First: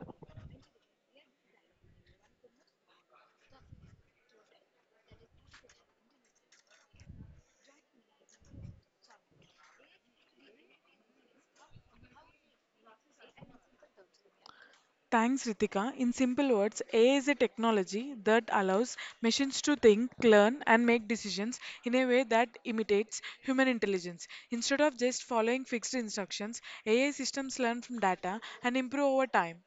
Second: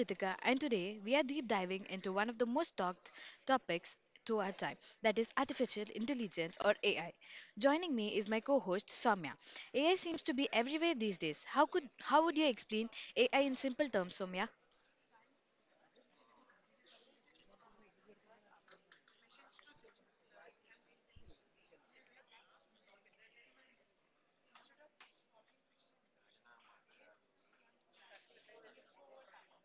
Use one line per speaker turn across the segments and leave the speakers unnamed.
Ritika and today we are deep diving into one of the most talked topics to our time, that is artificial intelligence or AI. Joining me is my co-host Soumya. AI seems to be everywhere these days. How would you explain AI in simple terms, Soumya?
Thanks, Ritika. In simple words, AI is a technology that allows machines to think, learn, and make decisions in a way that imitates human intelligence. Instead of just following fixed instructions, AI systems learn from data and improve over time.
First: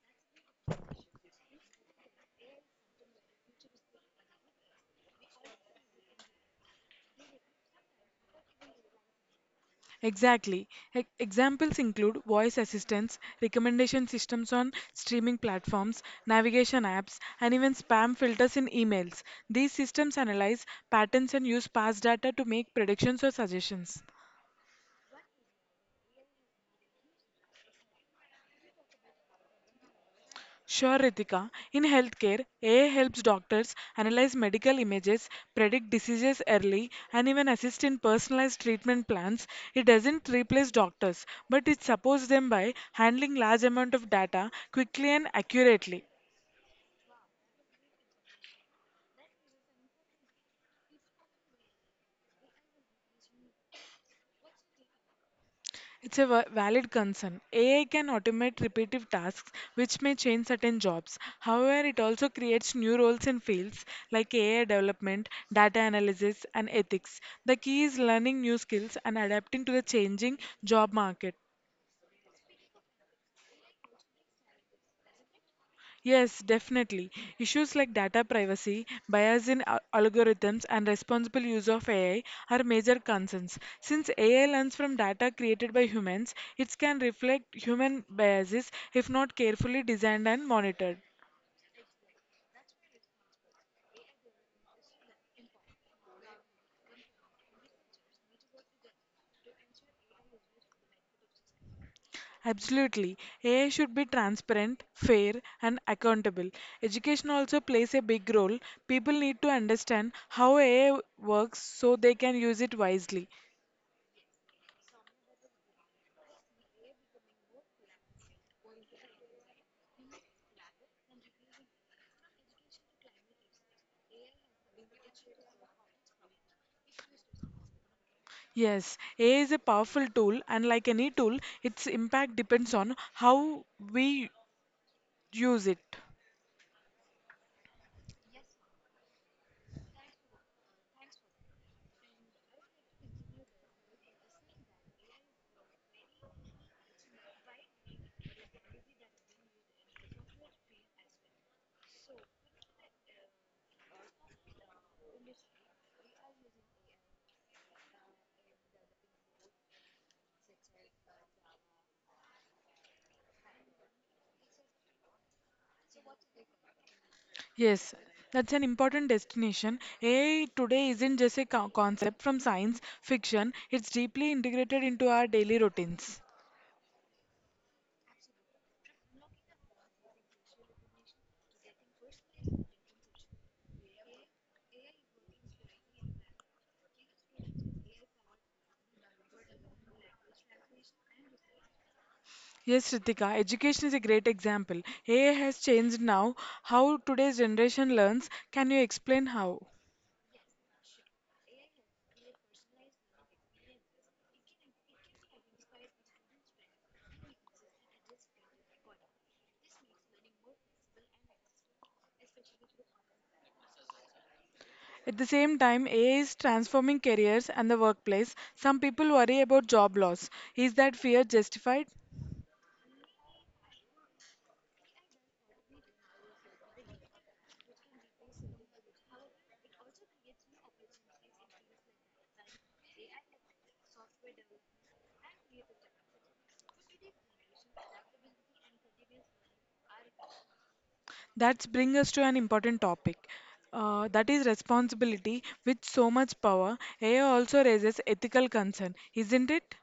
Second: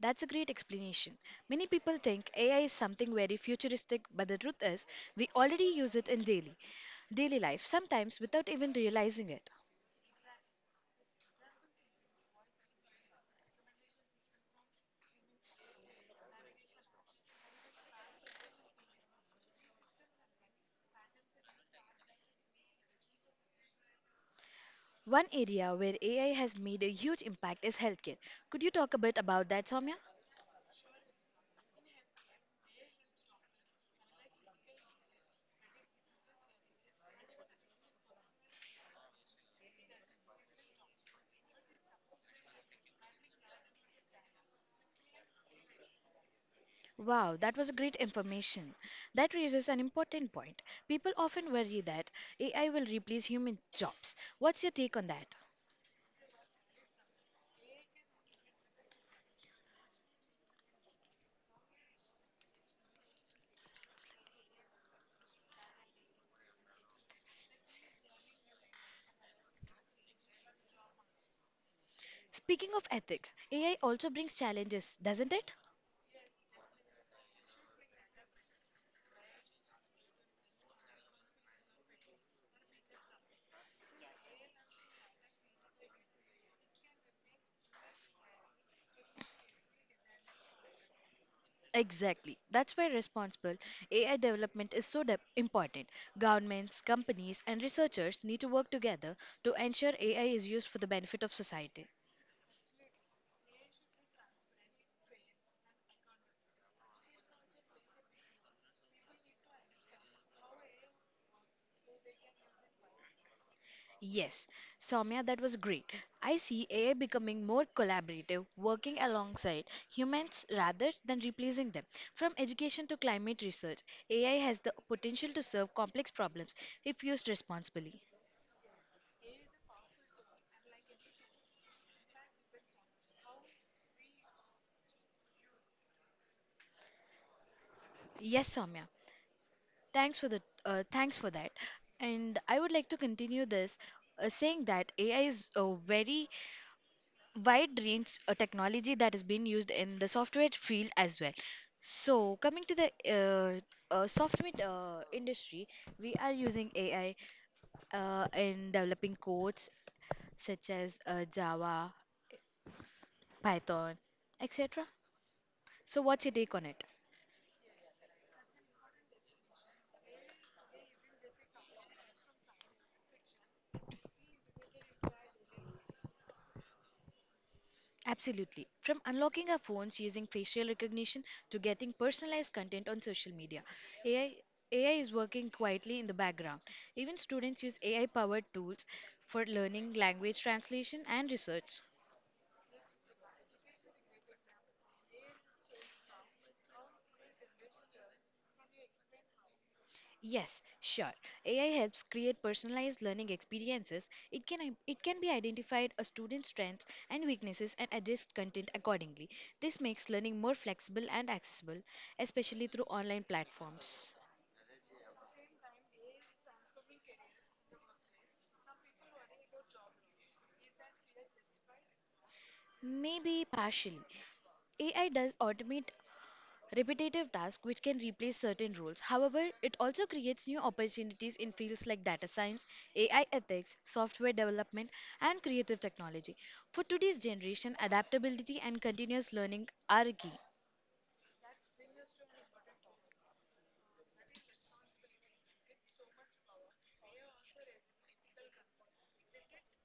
That's a great explanation. Many people think AI is something very futuristic, but the truth is we already use it in daily life sometimes without even realizing it.
Exactly. Examples include voice assistants, recommendation systems on streaming platforms, navigation apps, and even spam filters in emails. These systems analyze patterns and use past data to make predictions or suggestions.
One area where AI has made a huge impact is healthcare. Could you talk a bit about that, Soumya?
Sure, Ritika. In healthcare, AI helps doctors analyze medical images, predict diseases early, and even assist in personalized treatment plans. It doesn't replace doctors, but it supports them by handling large amount of data quickly and accurately.
Wow, that was great information. That raises an important point. People often worry that AI will replace human jobs. What's your take on that?
It's a valid concern. AI can automate repetitive tasks, which may change certain jobs. However, it also creates new roles in fields like AI development, data analysis, and ethics. The key is learning new skills and adapting to the changing job market.
Speaking of ethics, AI also brings challenges, doesn't it?
Yes, definitely. Issues like data privacy, bias in algorithms, and responsible use of AI are major concerns. Since AI learns from data created by humans, it can reflect human biases if not carefully designed and monitored.
Exactly. That's why responsible AI development is so important. Governments, companies, and researchers need to work together to ensure AI is used for the benefit of society.
Absolutely. AI should be transparent, fair, and accountable. Education also plays a big role. People need to understand how AI works so they can use it wisely.
Yes, Soumya, that was great. I see AI becoming more collaborative, working alongside humans rather than replacing them. From education to climate research, AI has the potential to serve complex problems if used responsibly.
Yes, AI is a powerful tool, and like any tool, its impact depends on how we use it.
Yes, Soumya, thanks for the thanks for that. And I would like to continue this saying that AI is very wide range of technology that is being used in the software field as well. So, coming to the software industry, we are using AI in developing codes such as Java, Python, etc. So, what's your take on it?
Yes, that's an important destination. AI today isn't just a concept from science fiction, it's deeply integrated into our daily routines.
Absolutely. From unlocking our phones using facial recognition to getting personalized content on social media, AI, AI is working quietly in the background. Even students use AI powered tools for learning, language translation, and research.
Yes, Ritika, education is a great example. AI has changed now how today's generation learns. Can you explain how?
Yes, sure. AI helps create personalized learning experiences. It can be identified a student's strengths and weaknesses and adjust content accordingly. This makes learning more flexible and accessible, especially through online platforms.
At the same time, AI is transforming careers and the workplace. Some people worry about job loss. Is that fear justified?
Maybe partially. AI does automate repetitive tasks which can replace certain roles. However, it also creates new opportunities in fields like data science, AI ethics, software development, and creative technology. For today's generation, adaptability and continuous learning are key.
That brings us to an important topic. That is responsibility with so much power. AI also raises ethical concern, isn't it?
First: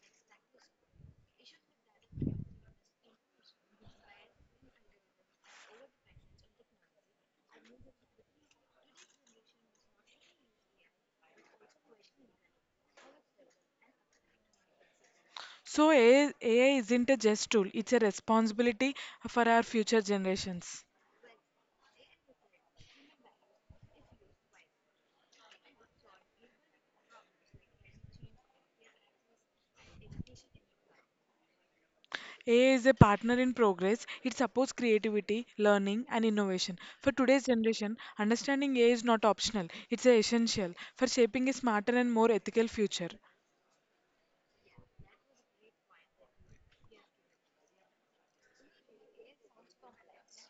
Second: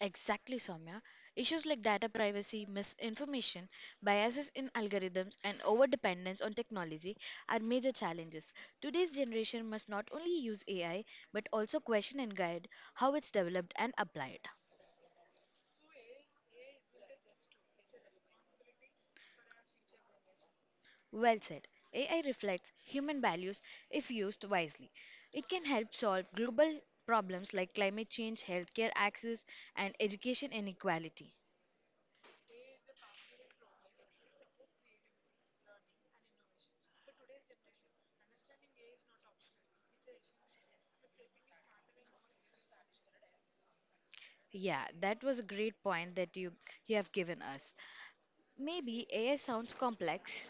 Exactly, Soumya. Issues like data privacy, misinformation, biases in algorithms, and overdependence on technology are major challenges. Today's generation must not only use AI but also question and guide how it's developed and applied.
So AI isn't a just tool, it's a responsibility for our future generations.
Well said. AI reflects human values if used wisely. It can help solve global problems like climate change, healthcare access, and education inequality.
AI is a partner in progress. It supports creativity, learning, and innovation. For today's generation, understanding AI is not optional, it's essential for shaping a smarter and more ethical future.
Yeah, that was a great point that you have given us. Maybe AI sounds complex.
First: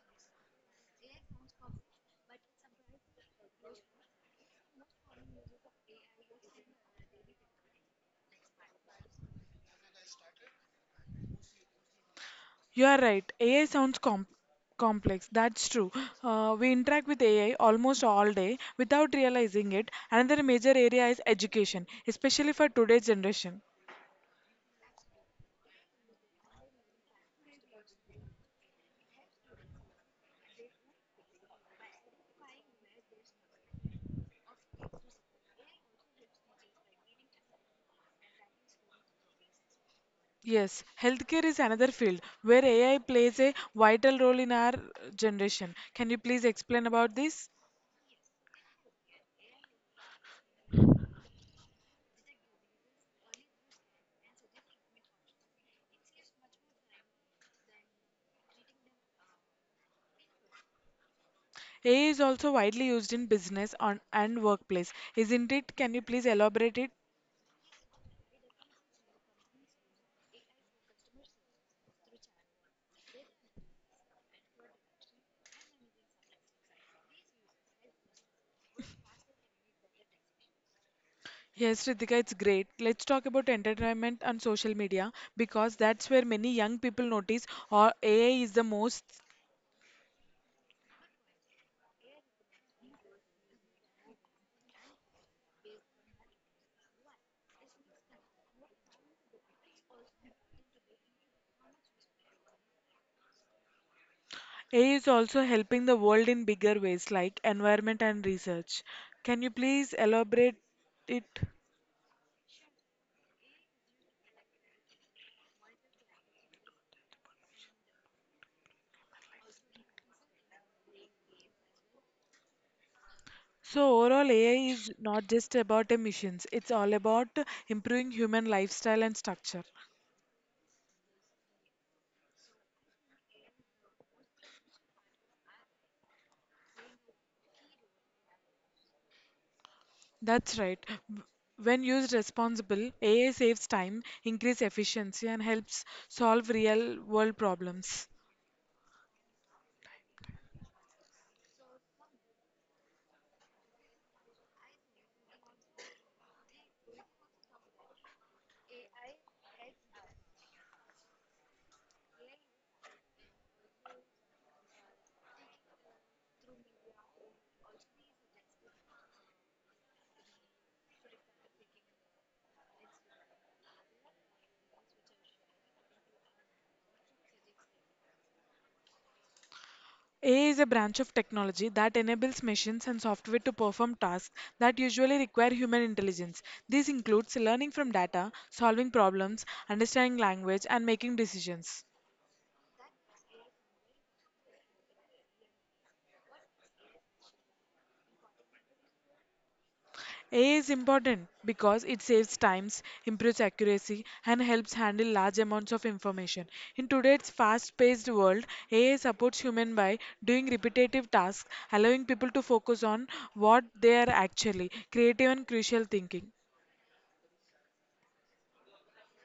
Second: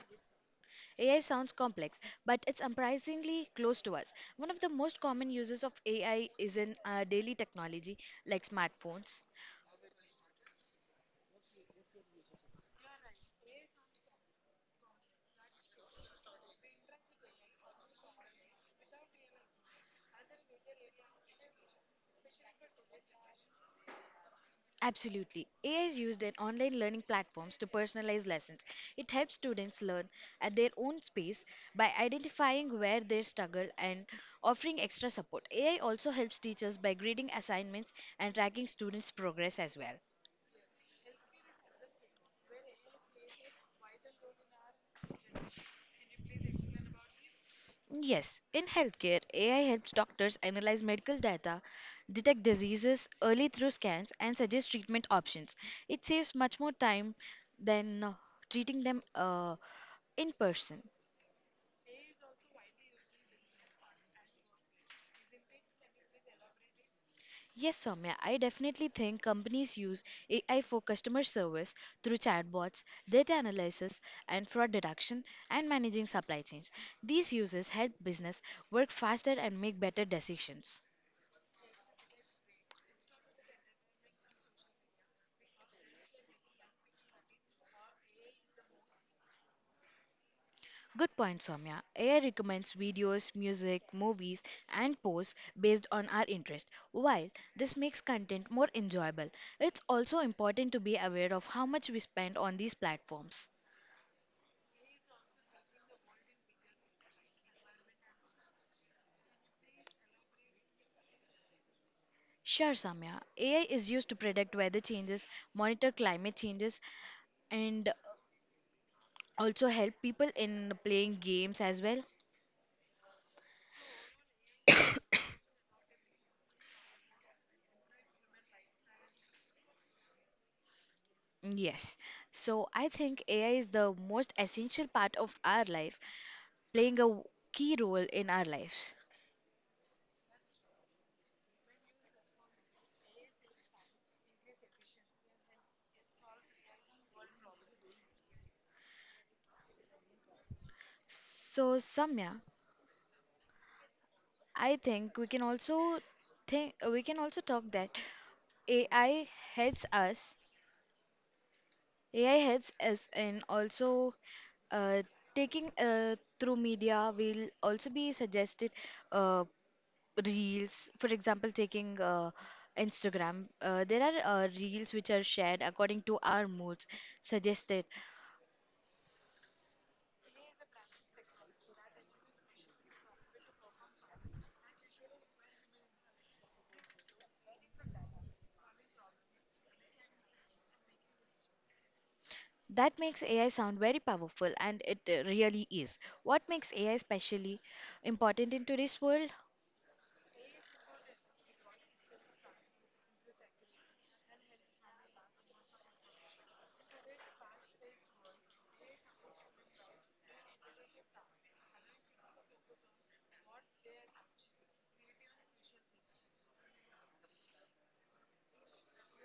AI sounds complex, but it's surprisingly close to us. One of the most common uses of AI is in daily technology like smartphones.
You are right, AI sounds complex. That's true. We interact with AI almost all day without realizing it. Another major area is education, especially for today's generation.
Absolutely. AI is used in online learning platforms to personalize lessons. It helps students learn at their own pace by identifying where they struggle and offering extra support. AI also helps teachers by grading assignments and tracking students' progress as well.
Yes, healthcare is another field where AI plays a vital role in our generation. Can you please explain about this?
Yes, in healthcare, AI helps doctors analyze medical data, detect diseases early through scans, and suggest treatment options. It saves much more time than treating them in person.
AI is also widely used in business on, and workplace, isn't it? Can you please elaborate it?
Yes, Soumya, I definitely think companies use AI for customer service through chatbots, data analysis, and fraud detection, and managing supply chains. These uses help business work faster and make better decisions.
Yes, Ritika, it's great. Let's talk about entertainment and social media because that's where many young people notice or AI is the most.
Good point, Soumya. AI recommends videos, music, movies, and posts based on our interest. While this makes content more enjoyable, it's also important to be aware of how much we spend on these platforms.
AI is also helping the world in bigger ways like environment and research. Can you please elaborate it?
Sure, Samya. AI is used to predict weather changes, monitor climate changes, and also help people in playing games as well.
So overall, AI is not just about emissions. It's all about improving human lifestyle and structure.
Yes. So I think AI is the most essential part of our life, playing a key role in our lives.
That's right. W- When used responsibly, AI saves time, increase efficiency, and helps solve real world problems.
So, Samya, I think we can also talk that AI helps us. AI helps us in also uh, taking through media. Will also be suggested uh, reels, for example, taking Instagram. There are reels which are shared according to our moods suggested.
AI is a branch of technology that enables machines and software to perform tasks that usually require human intelligence. This includes learning from data, solving problems, understanding language, and making decisions.
That makes AI sound very powerful, and it really is. What makes AI specially important in today's world?
AI is important because it saves times, improves accuracy, and helps handle large amounts of information. In today's fast-paced world, AI supports humans by doing repetitive tasks, allowing people to focus on what they are actually creative and crucial thinking.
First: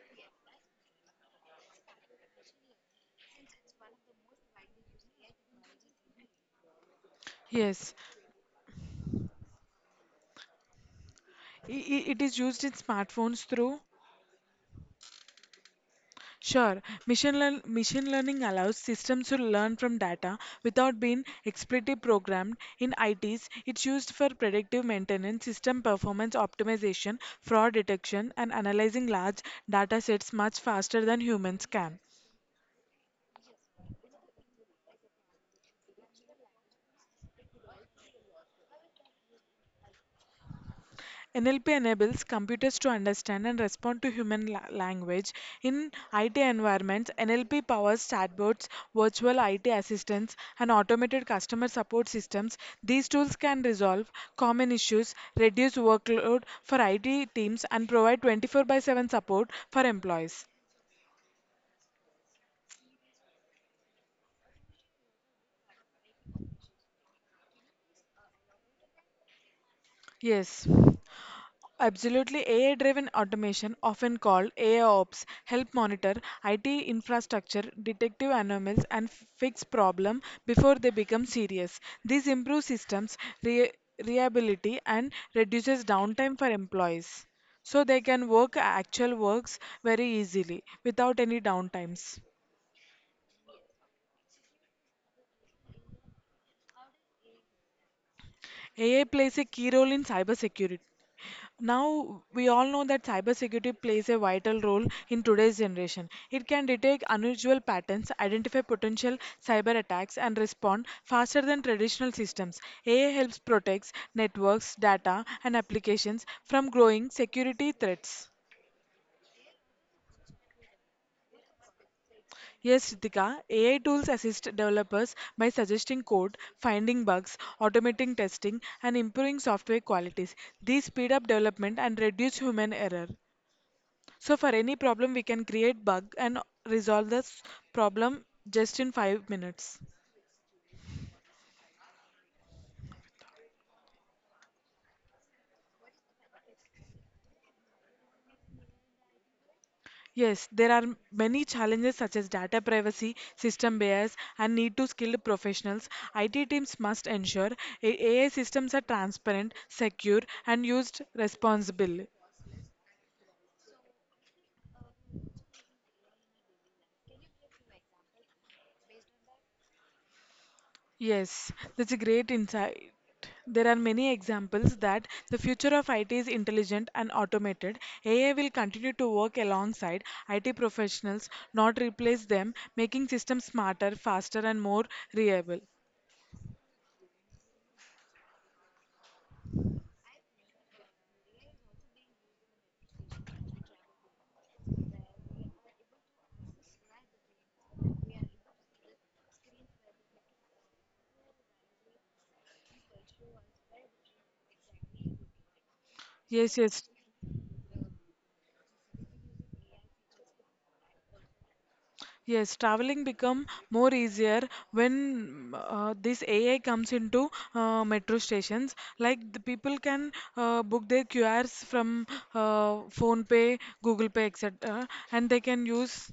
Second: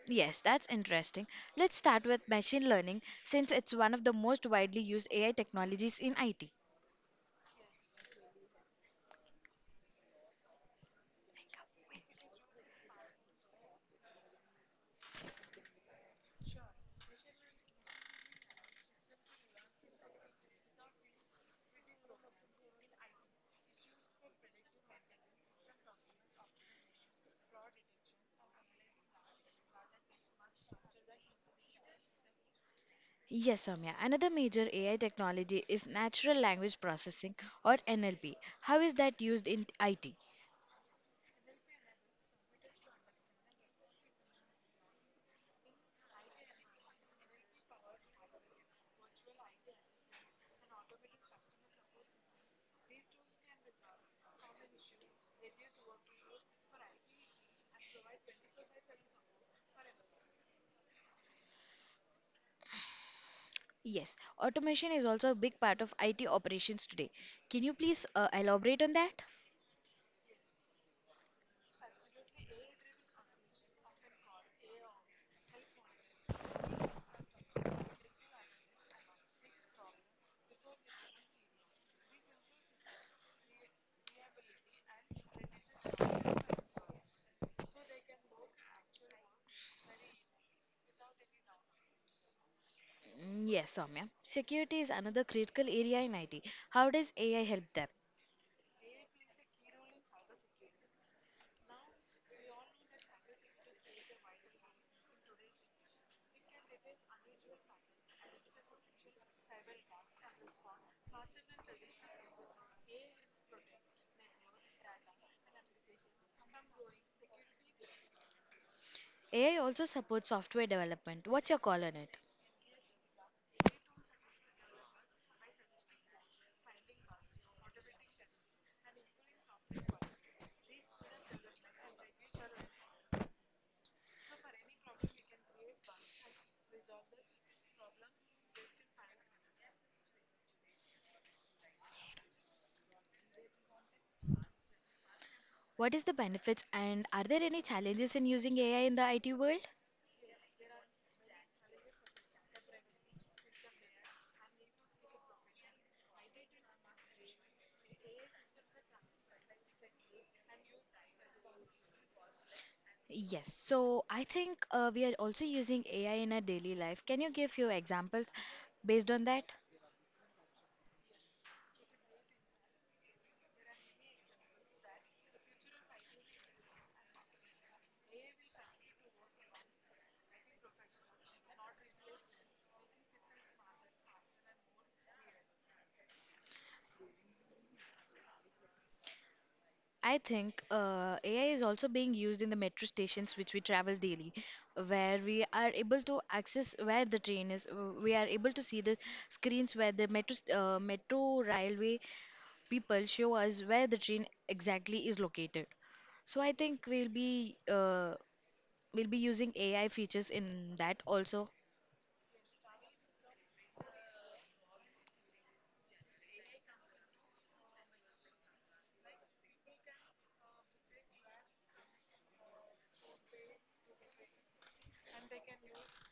Yes, that's interesting. Let's start with machine learning since it's one of the most widely used AI technologies in IT.
Yes, it is used in smartphones through sure, machine learning allows systems to learn from data without being explicitly programmed. In ITs, it's used for predictive maintenance, system performance optimization, fraud detection, and analyzing large data sets much faster than humans can.
Yes, Soumya. Another major AI technology is natural language processing or NLP. How is that used in IT?
NLP enables computers to understand and respond to human language. In IT environments, NLP powers chatbots, virtual IT assistants, and automated customer support systems. These tools can resolve common issues, reduce workload for IT teams, and provide 24 by 7 support for employees.
Yes, automation is also a big part of IT operations today. Can you please elaborate on that?
Yes, absolutely. AI driven automation, often called AI ops, help monitor IT infrastructure, detective anomalies, and fix problems before they become serious. This improves systems reliability and reduces downtime for employees. So they can work actual works very easily without any downtimes.
Yes, Soumya. Security is another critical area in IT. How does AI help them?
AI plays a key role in cybersecurity. Now, we all know that cybersecurity plays a vital role in today's generation. It can detect unusual patterns, identify potential cyber attacks, and respond faster than traditional systems. AI helps protect networks, data, and applications from growing security threats.
AI also supports software development. What's your call on it?
Yes, Ritika, AI tools assist developers by suggesting code, finding bugs, automating testing, and improving software qualities. These speed up development and reduce human error. So, for any problem, we can create bug and resolve this problem just in 5 minutes.
What is the benefits and are there any challenges in using AI in the IT world?
Yes, there are many challenges such as data privacy, system bias, and need to skilled professionals. IT teams must ensure AI systems are transparent, secure, and used responsibly.
Yes, so I think we are also using AI in our daily life. Can you give few examples based on that?
Yes, that's a great insight. There are many examples that the future of IT is intelligent and automated. AI will continue to work alongside IT professionals, not replace them, making systems smarter, faster, and more reliable.
I think AI is also being used in the metro stations which we travel daily, where we are able to access where the train is. We are able to see the screens where the metro railway people show us where the train exactly is located. So I
Yes, yes,
think we'll be using AI features in that also.
yes. Traveling become more easier when this AI comes into metro stations. Like the people can book their QRs from Phone Pay, Google Pay, etc., and they can use.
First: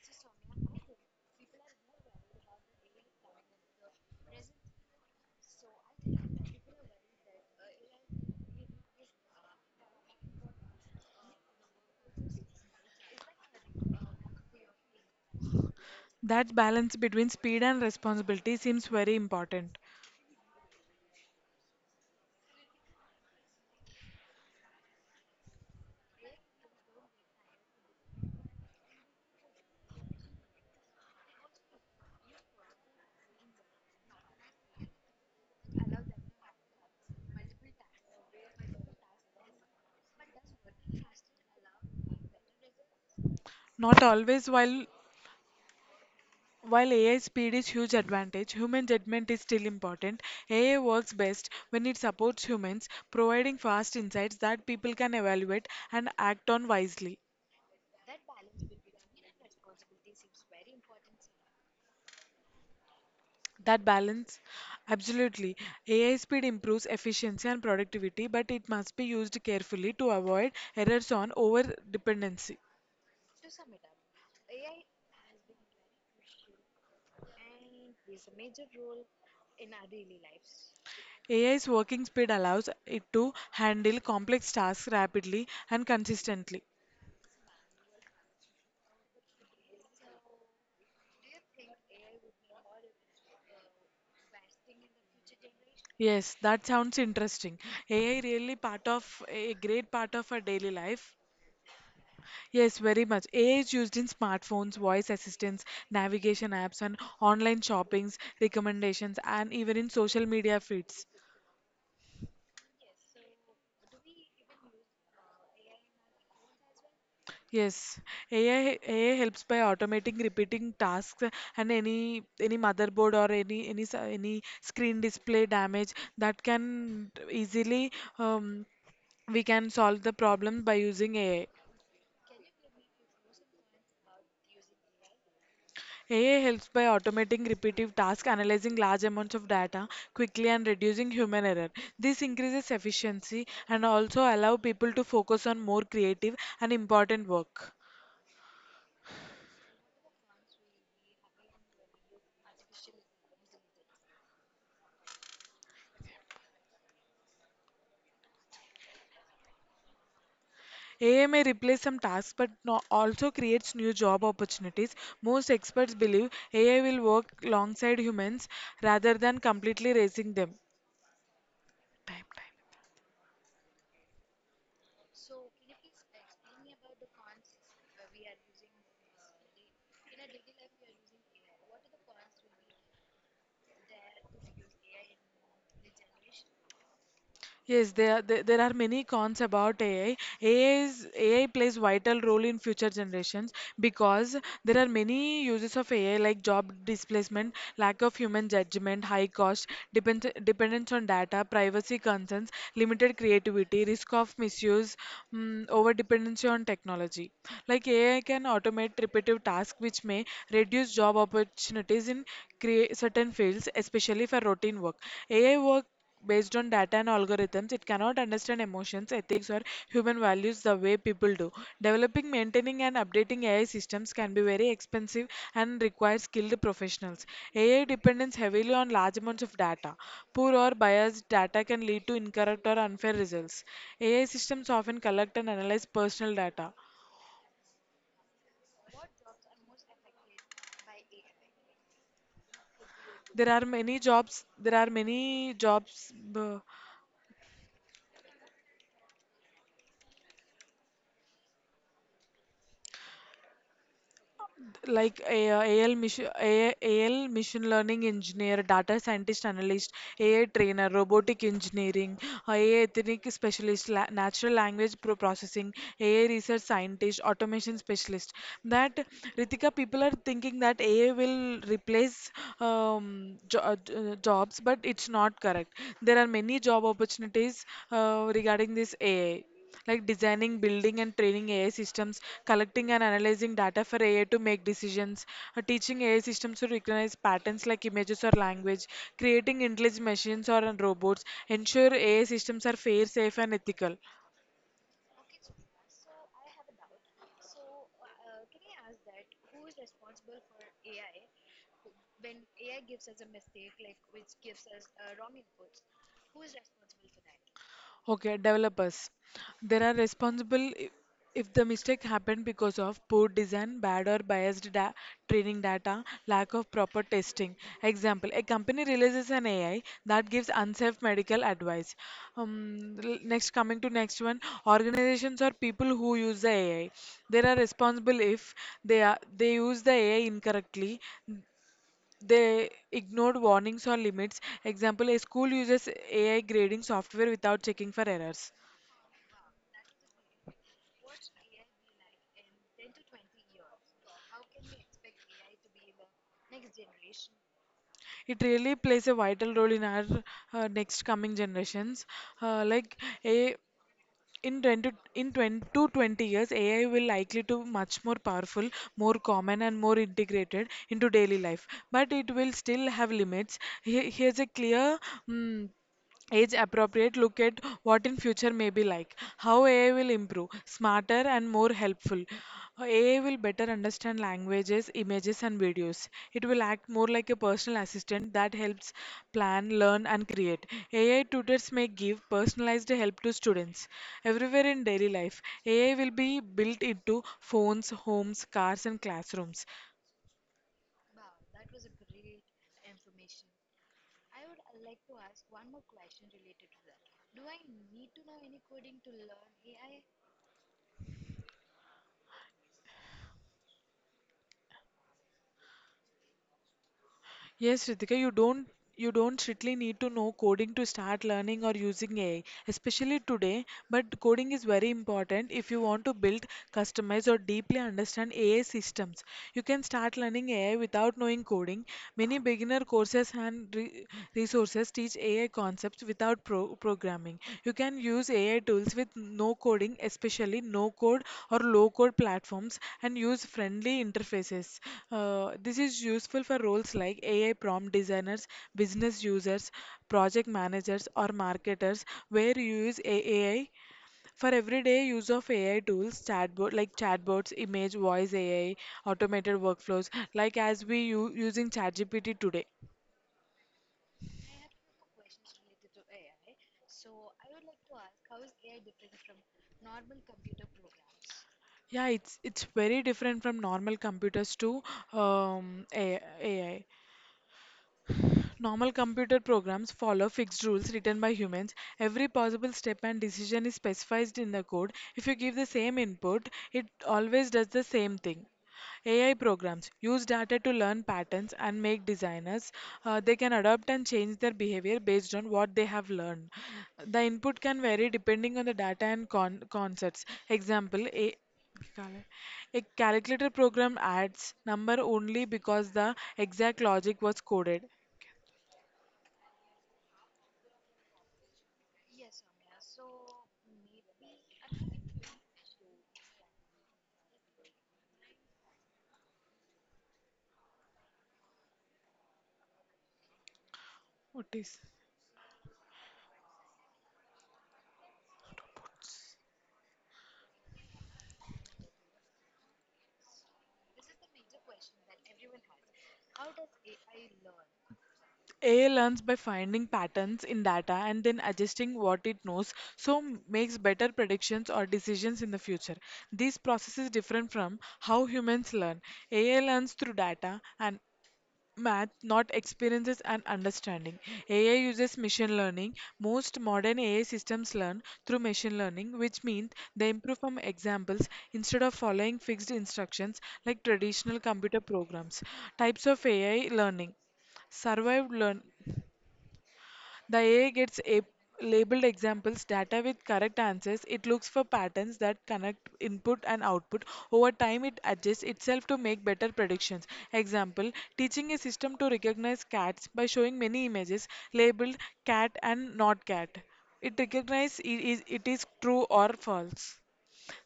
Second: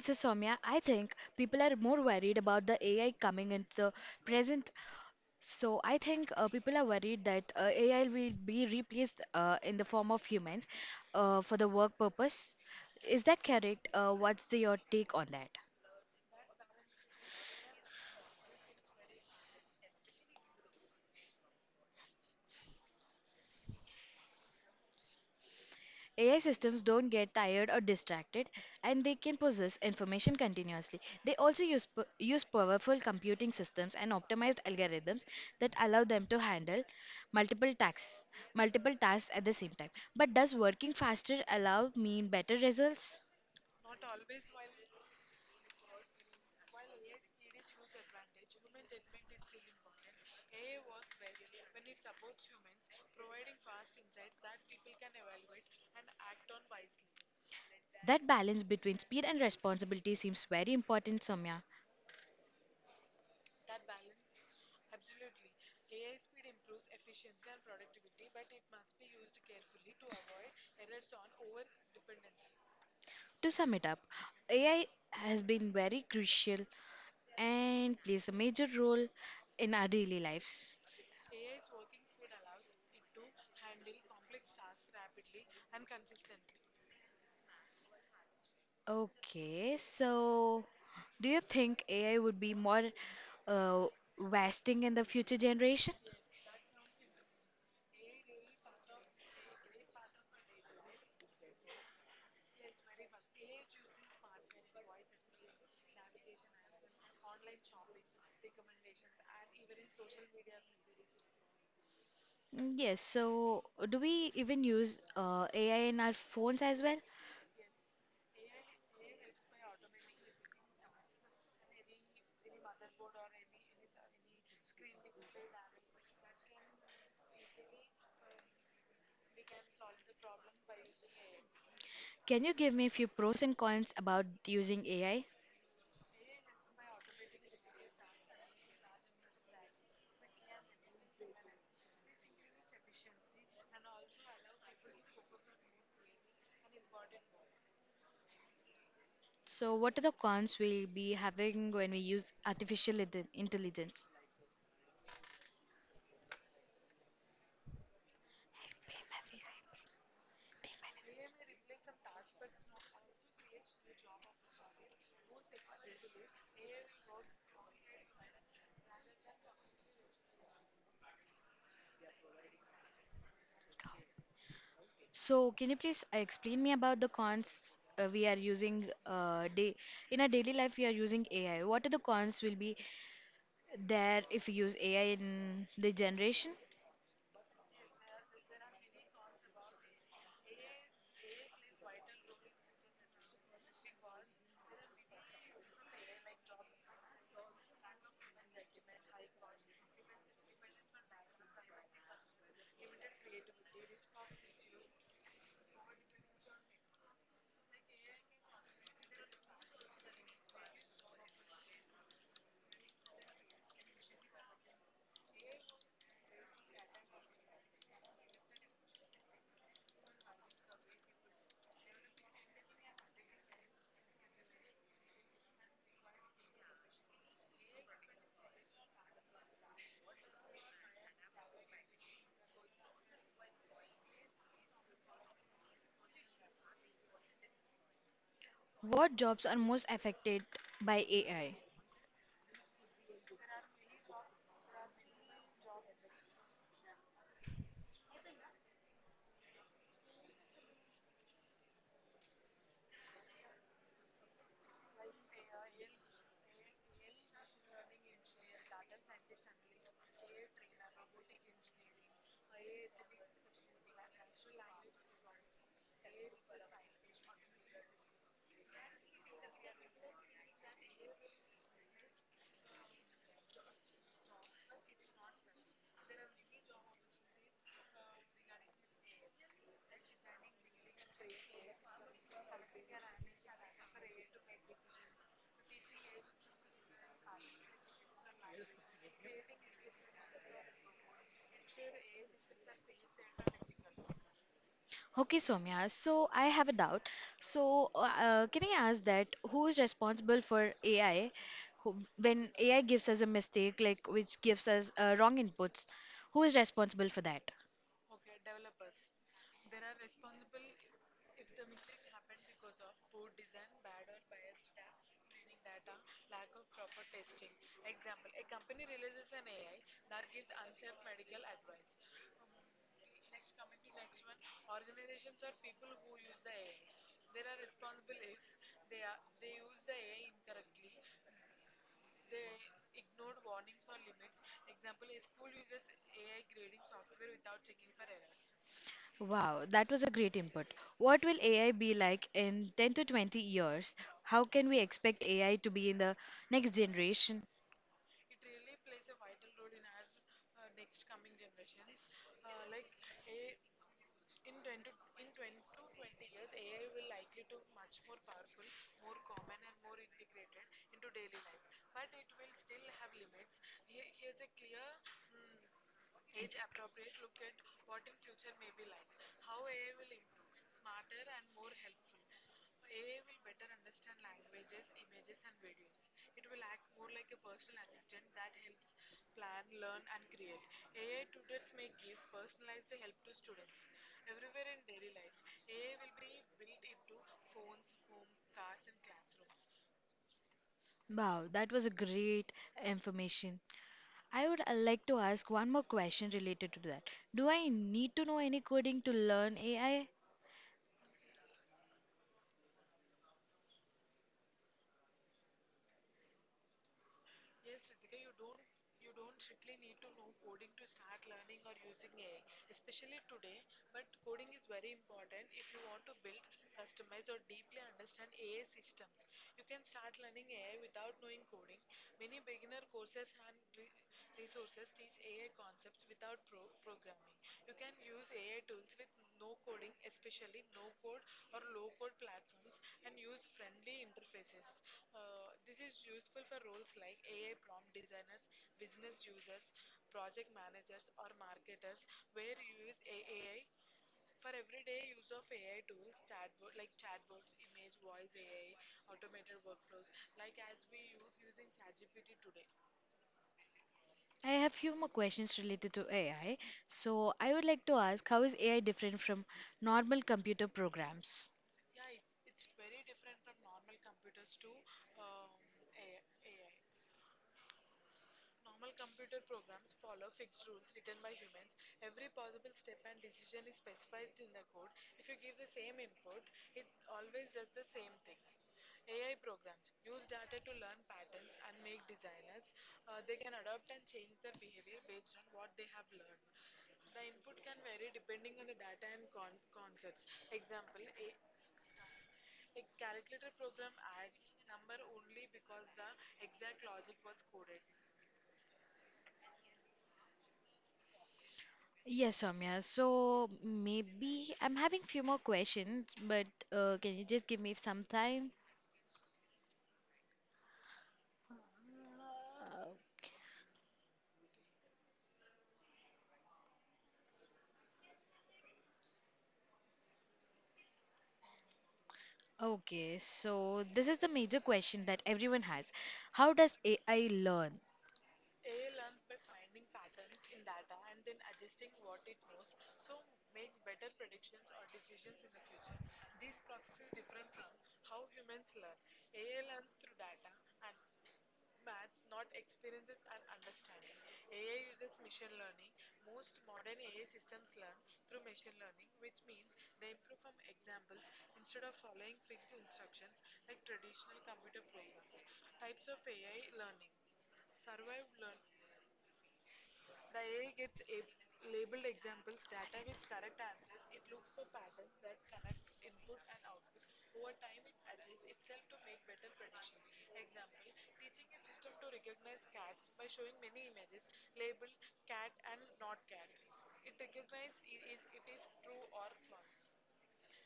So, Soumya, I think people are more worried about the AI coming into the present. So, I think people are worried that AI will be replaced in the form of humans for the work purpose. Is that correct? Your take on that?
That balance between speed and responsibility seems very important.
AI systems don't get tired or distracted, and they can process information continuously. They also use powerful computing systems and optimized algorithms that allow them to handle multiple tasks, multiple tasks at the same time. But does working faster allow mean better results?
Not always, while AI speed is huge advantage, human judgment is still important. AI works best when it supports humans, providing fast insights that people can evaluate and act on wisely.
That balance between speed and responsibility seems very important, Somya.
That balance, absolutely. AI speed improves efficiency and productivity, but it must be used carefully to avoid errors on over dependency.
To sum it up, AI has been very crucial and plays a major role in our daily lives.
AI's working speed allows it to handle complex tasks rapidly and consistently.
Okay, so do you think AI would be more uh, wasting in the future generation?
Yes, that sounds interesting. AI really part of a great part of our daily life. Yes, very much. AI is used in smartphones, voice assistants, navigation apps, and online shoppings, recommendations, and even in social media feeds.
Yes, so do we even use AI in our phones as well?
Yes, AI helps by automating repeating tasks and any motherboard or any screen display damage that can easily um, we can solve the problem by using AI.
Can you give me a few pros and cons about using AI?
AI helps by automating repetitive tasks, analyzing large amounts of data quickly and reducing human error. This increases efficiency and also allow people to focus on more creative and important work.
So, what are the cons we'll be having when we use intelligence?
AI may replace some tasks but no, also creates new job opportunities. Most experts believe AI will work alongside humans rather than completely replacing them. Time, time.
So, can you please explain me about the cons we are using day in our daily life? We are using AI. What are the cons will be there if we use AI in the generation?
Yes, there are many cons about AI. AI plays vital role in future generations because there are many uses of AI like job displacement, lack of human judgment, high cost, dependence on data, privacy concerns, limited creativity, risk of misuse, over dependency on technology. Like AI can automate repetitive tasks which may reduce job opportunities in certain fields, especially for routine work. AI work based on data and algorithms, it cannot understand emotions, ethics, or human values the way people do. Developing, maintaining, and updating AI systems can be very expensive and require skilled professionals. AI depends heavily on large amounts of data. Poor or biased data can lead to incorrect or unfair results. AI systems often collect and analyze personal data.
What jobs are most affected by AI?
There are many jobs. Like AI, AL machine learning engineer, data scientist analyst, AI trainer, robotic engineering, AI ethnic specialist, natural language processing, AI research scientist, automation specialist. That Ritika, people are thinking that AI will replace jobs, but it's not correct. There are many job opportunities regarding this AI like designing, building, and training AI systems, collecting and analyzing data for AI to make decisions, teaching AI systems to recognize patterns like images or language, creating intelligent machines or robots, ensure AI systems are fair, safe, and ethical.
Okay, Soumya, so I have a doubt. So, can I ask that who is responsible for AI who, when AI gives us a mistake, like which gives us wrong inputs? Who is responsible for that?
Okay, developers. They are responsible if the mistake happened because of poor design, bad or biased da training data, lack of proper testing. Example, a company releases an AI that gives unsafe medical advice. Um, Next, coming to next one, organizations or people who use the AI. They are responsible if they use the AI incorrectly. They ignored warnings or limits. Example, a school uses AI grading software without checking for errors.
Wow, that was a great input. What will AI be like in 10 to 20 years? How can we expect AI to be in the next generation?
It really plays a vital role in our next coming generations like a in 20 in 20 to 20 years AI will likely to much more powerful, more common and more integrated into daily life, but it will still have limits. Here, here's a clear mm age appropriate look at what in future may be like, how AI will improve, smarter and more helpful. AI will better understand languages, images, and videos. It will act more like a personal assistant that helps plan, learn, and create. AI tutors may give personalized help to students everywhere in daily life. AI will be built into phones, homes, cars, and classrooms.
Wow, that was a great information. I would like to ask one more question related to that. Do I need to know any coding to learn AI? I
Yes, Ritika, you don't strictly need to know coding to start learning or using AI, especially today. But coding is very important if you want to build, customize, or deeply understand AI systems. You can start learning AI without knowing coding. Many beginner courses and re resources teach AI concepts without programming. You can use AI tools with no coding, especially no code or low code platforms, and use friendly interfaces. This is useful for roles like AI prompt designers, business users, project managers, or marketers where you use AI for everyday use of AI tools, chatbot like chatbots, image, voice AI, automated workflows, like as we using ChatGPT today.
I have few more questions related to AI. So I would like to ask, how is AI different from normal computer programs?
Yeah, it's very different from normal computers to AI. Normal computer programs follow fixed rules written by humans. Every possible step and decision is specified in the code. If you give the same input, it always does the same thing. AI programs use data to learn patterns and make designers. They can adapt and change their behavior based on what they have learned. The input can vary depending on the data and concepts. Example, a calculator program adds number only because the exact logic was coded.
Yes, Soumya. So maybe I'm having few more questions, but can you just give me some time? Uh,
What is
Okay, so this is the major question that everyone has. How does AI learn?
AI learns by finding patterns in data and then adjusting what it knows, so makes better predictions or decisions in the future. This process is different from how humans learn. AI learns through data and math, not experiences and understanding. AI uses machine learning. Most modern AI systems learn through machine learning, which means they improve from examples instead of following fixed instructions like traditional computer programs. Types of AI learning survived learn the AI gets a labeled examples data with correct answers. It looks for patterns that connect input and output. Over time, it adjusts itself to make better predictions. Example, teaching a system to recognize cats by showing many images labeled cat and not cat. It recognizes it is true or false.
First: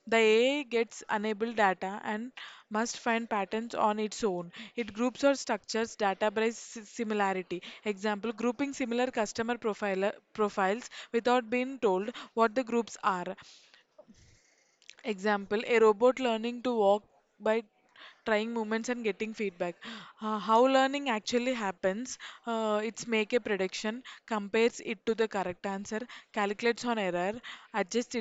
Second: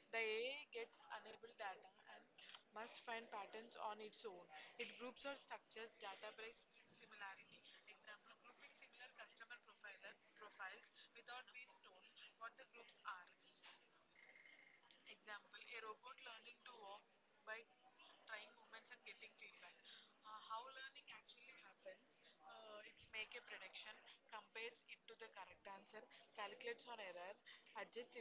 The AI gets unable data and must find patterns on its own. It groups or structures data by similarity. Example, grouping similar profiles without being told what the groups are. Example, a robot learning to walk by trying movements and getting feedback. How learning actually happens, it's make a prediction, compares it to the correct answer, calculates on error, adjusts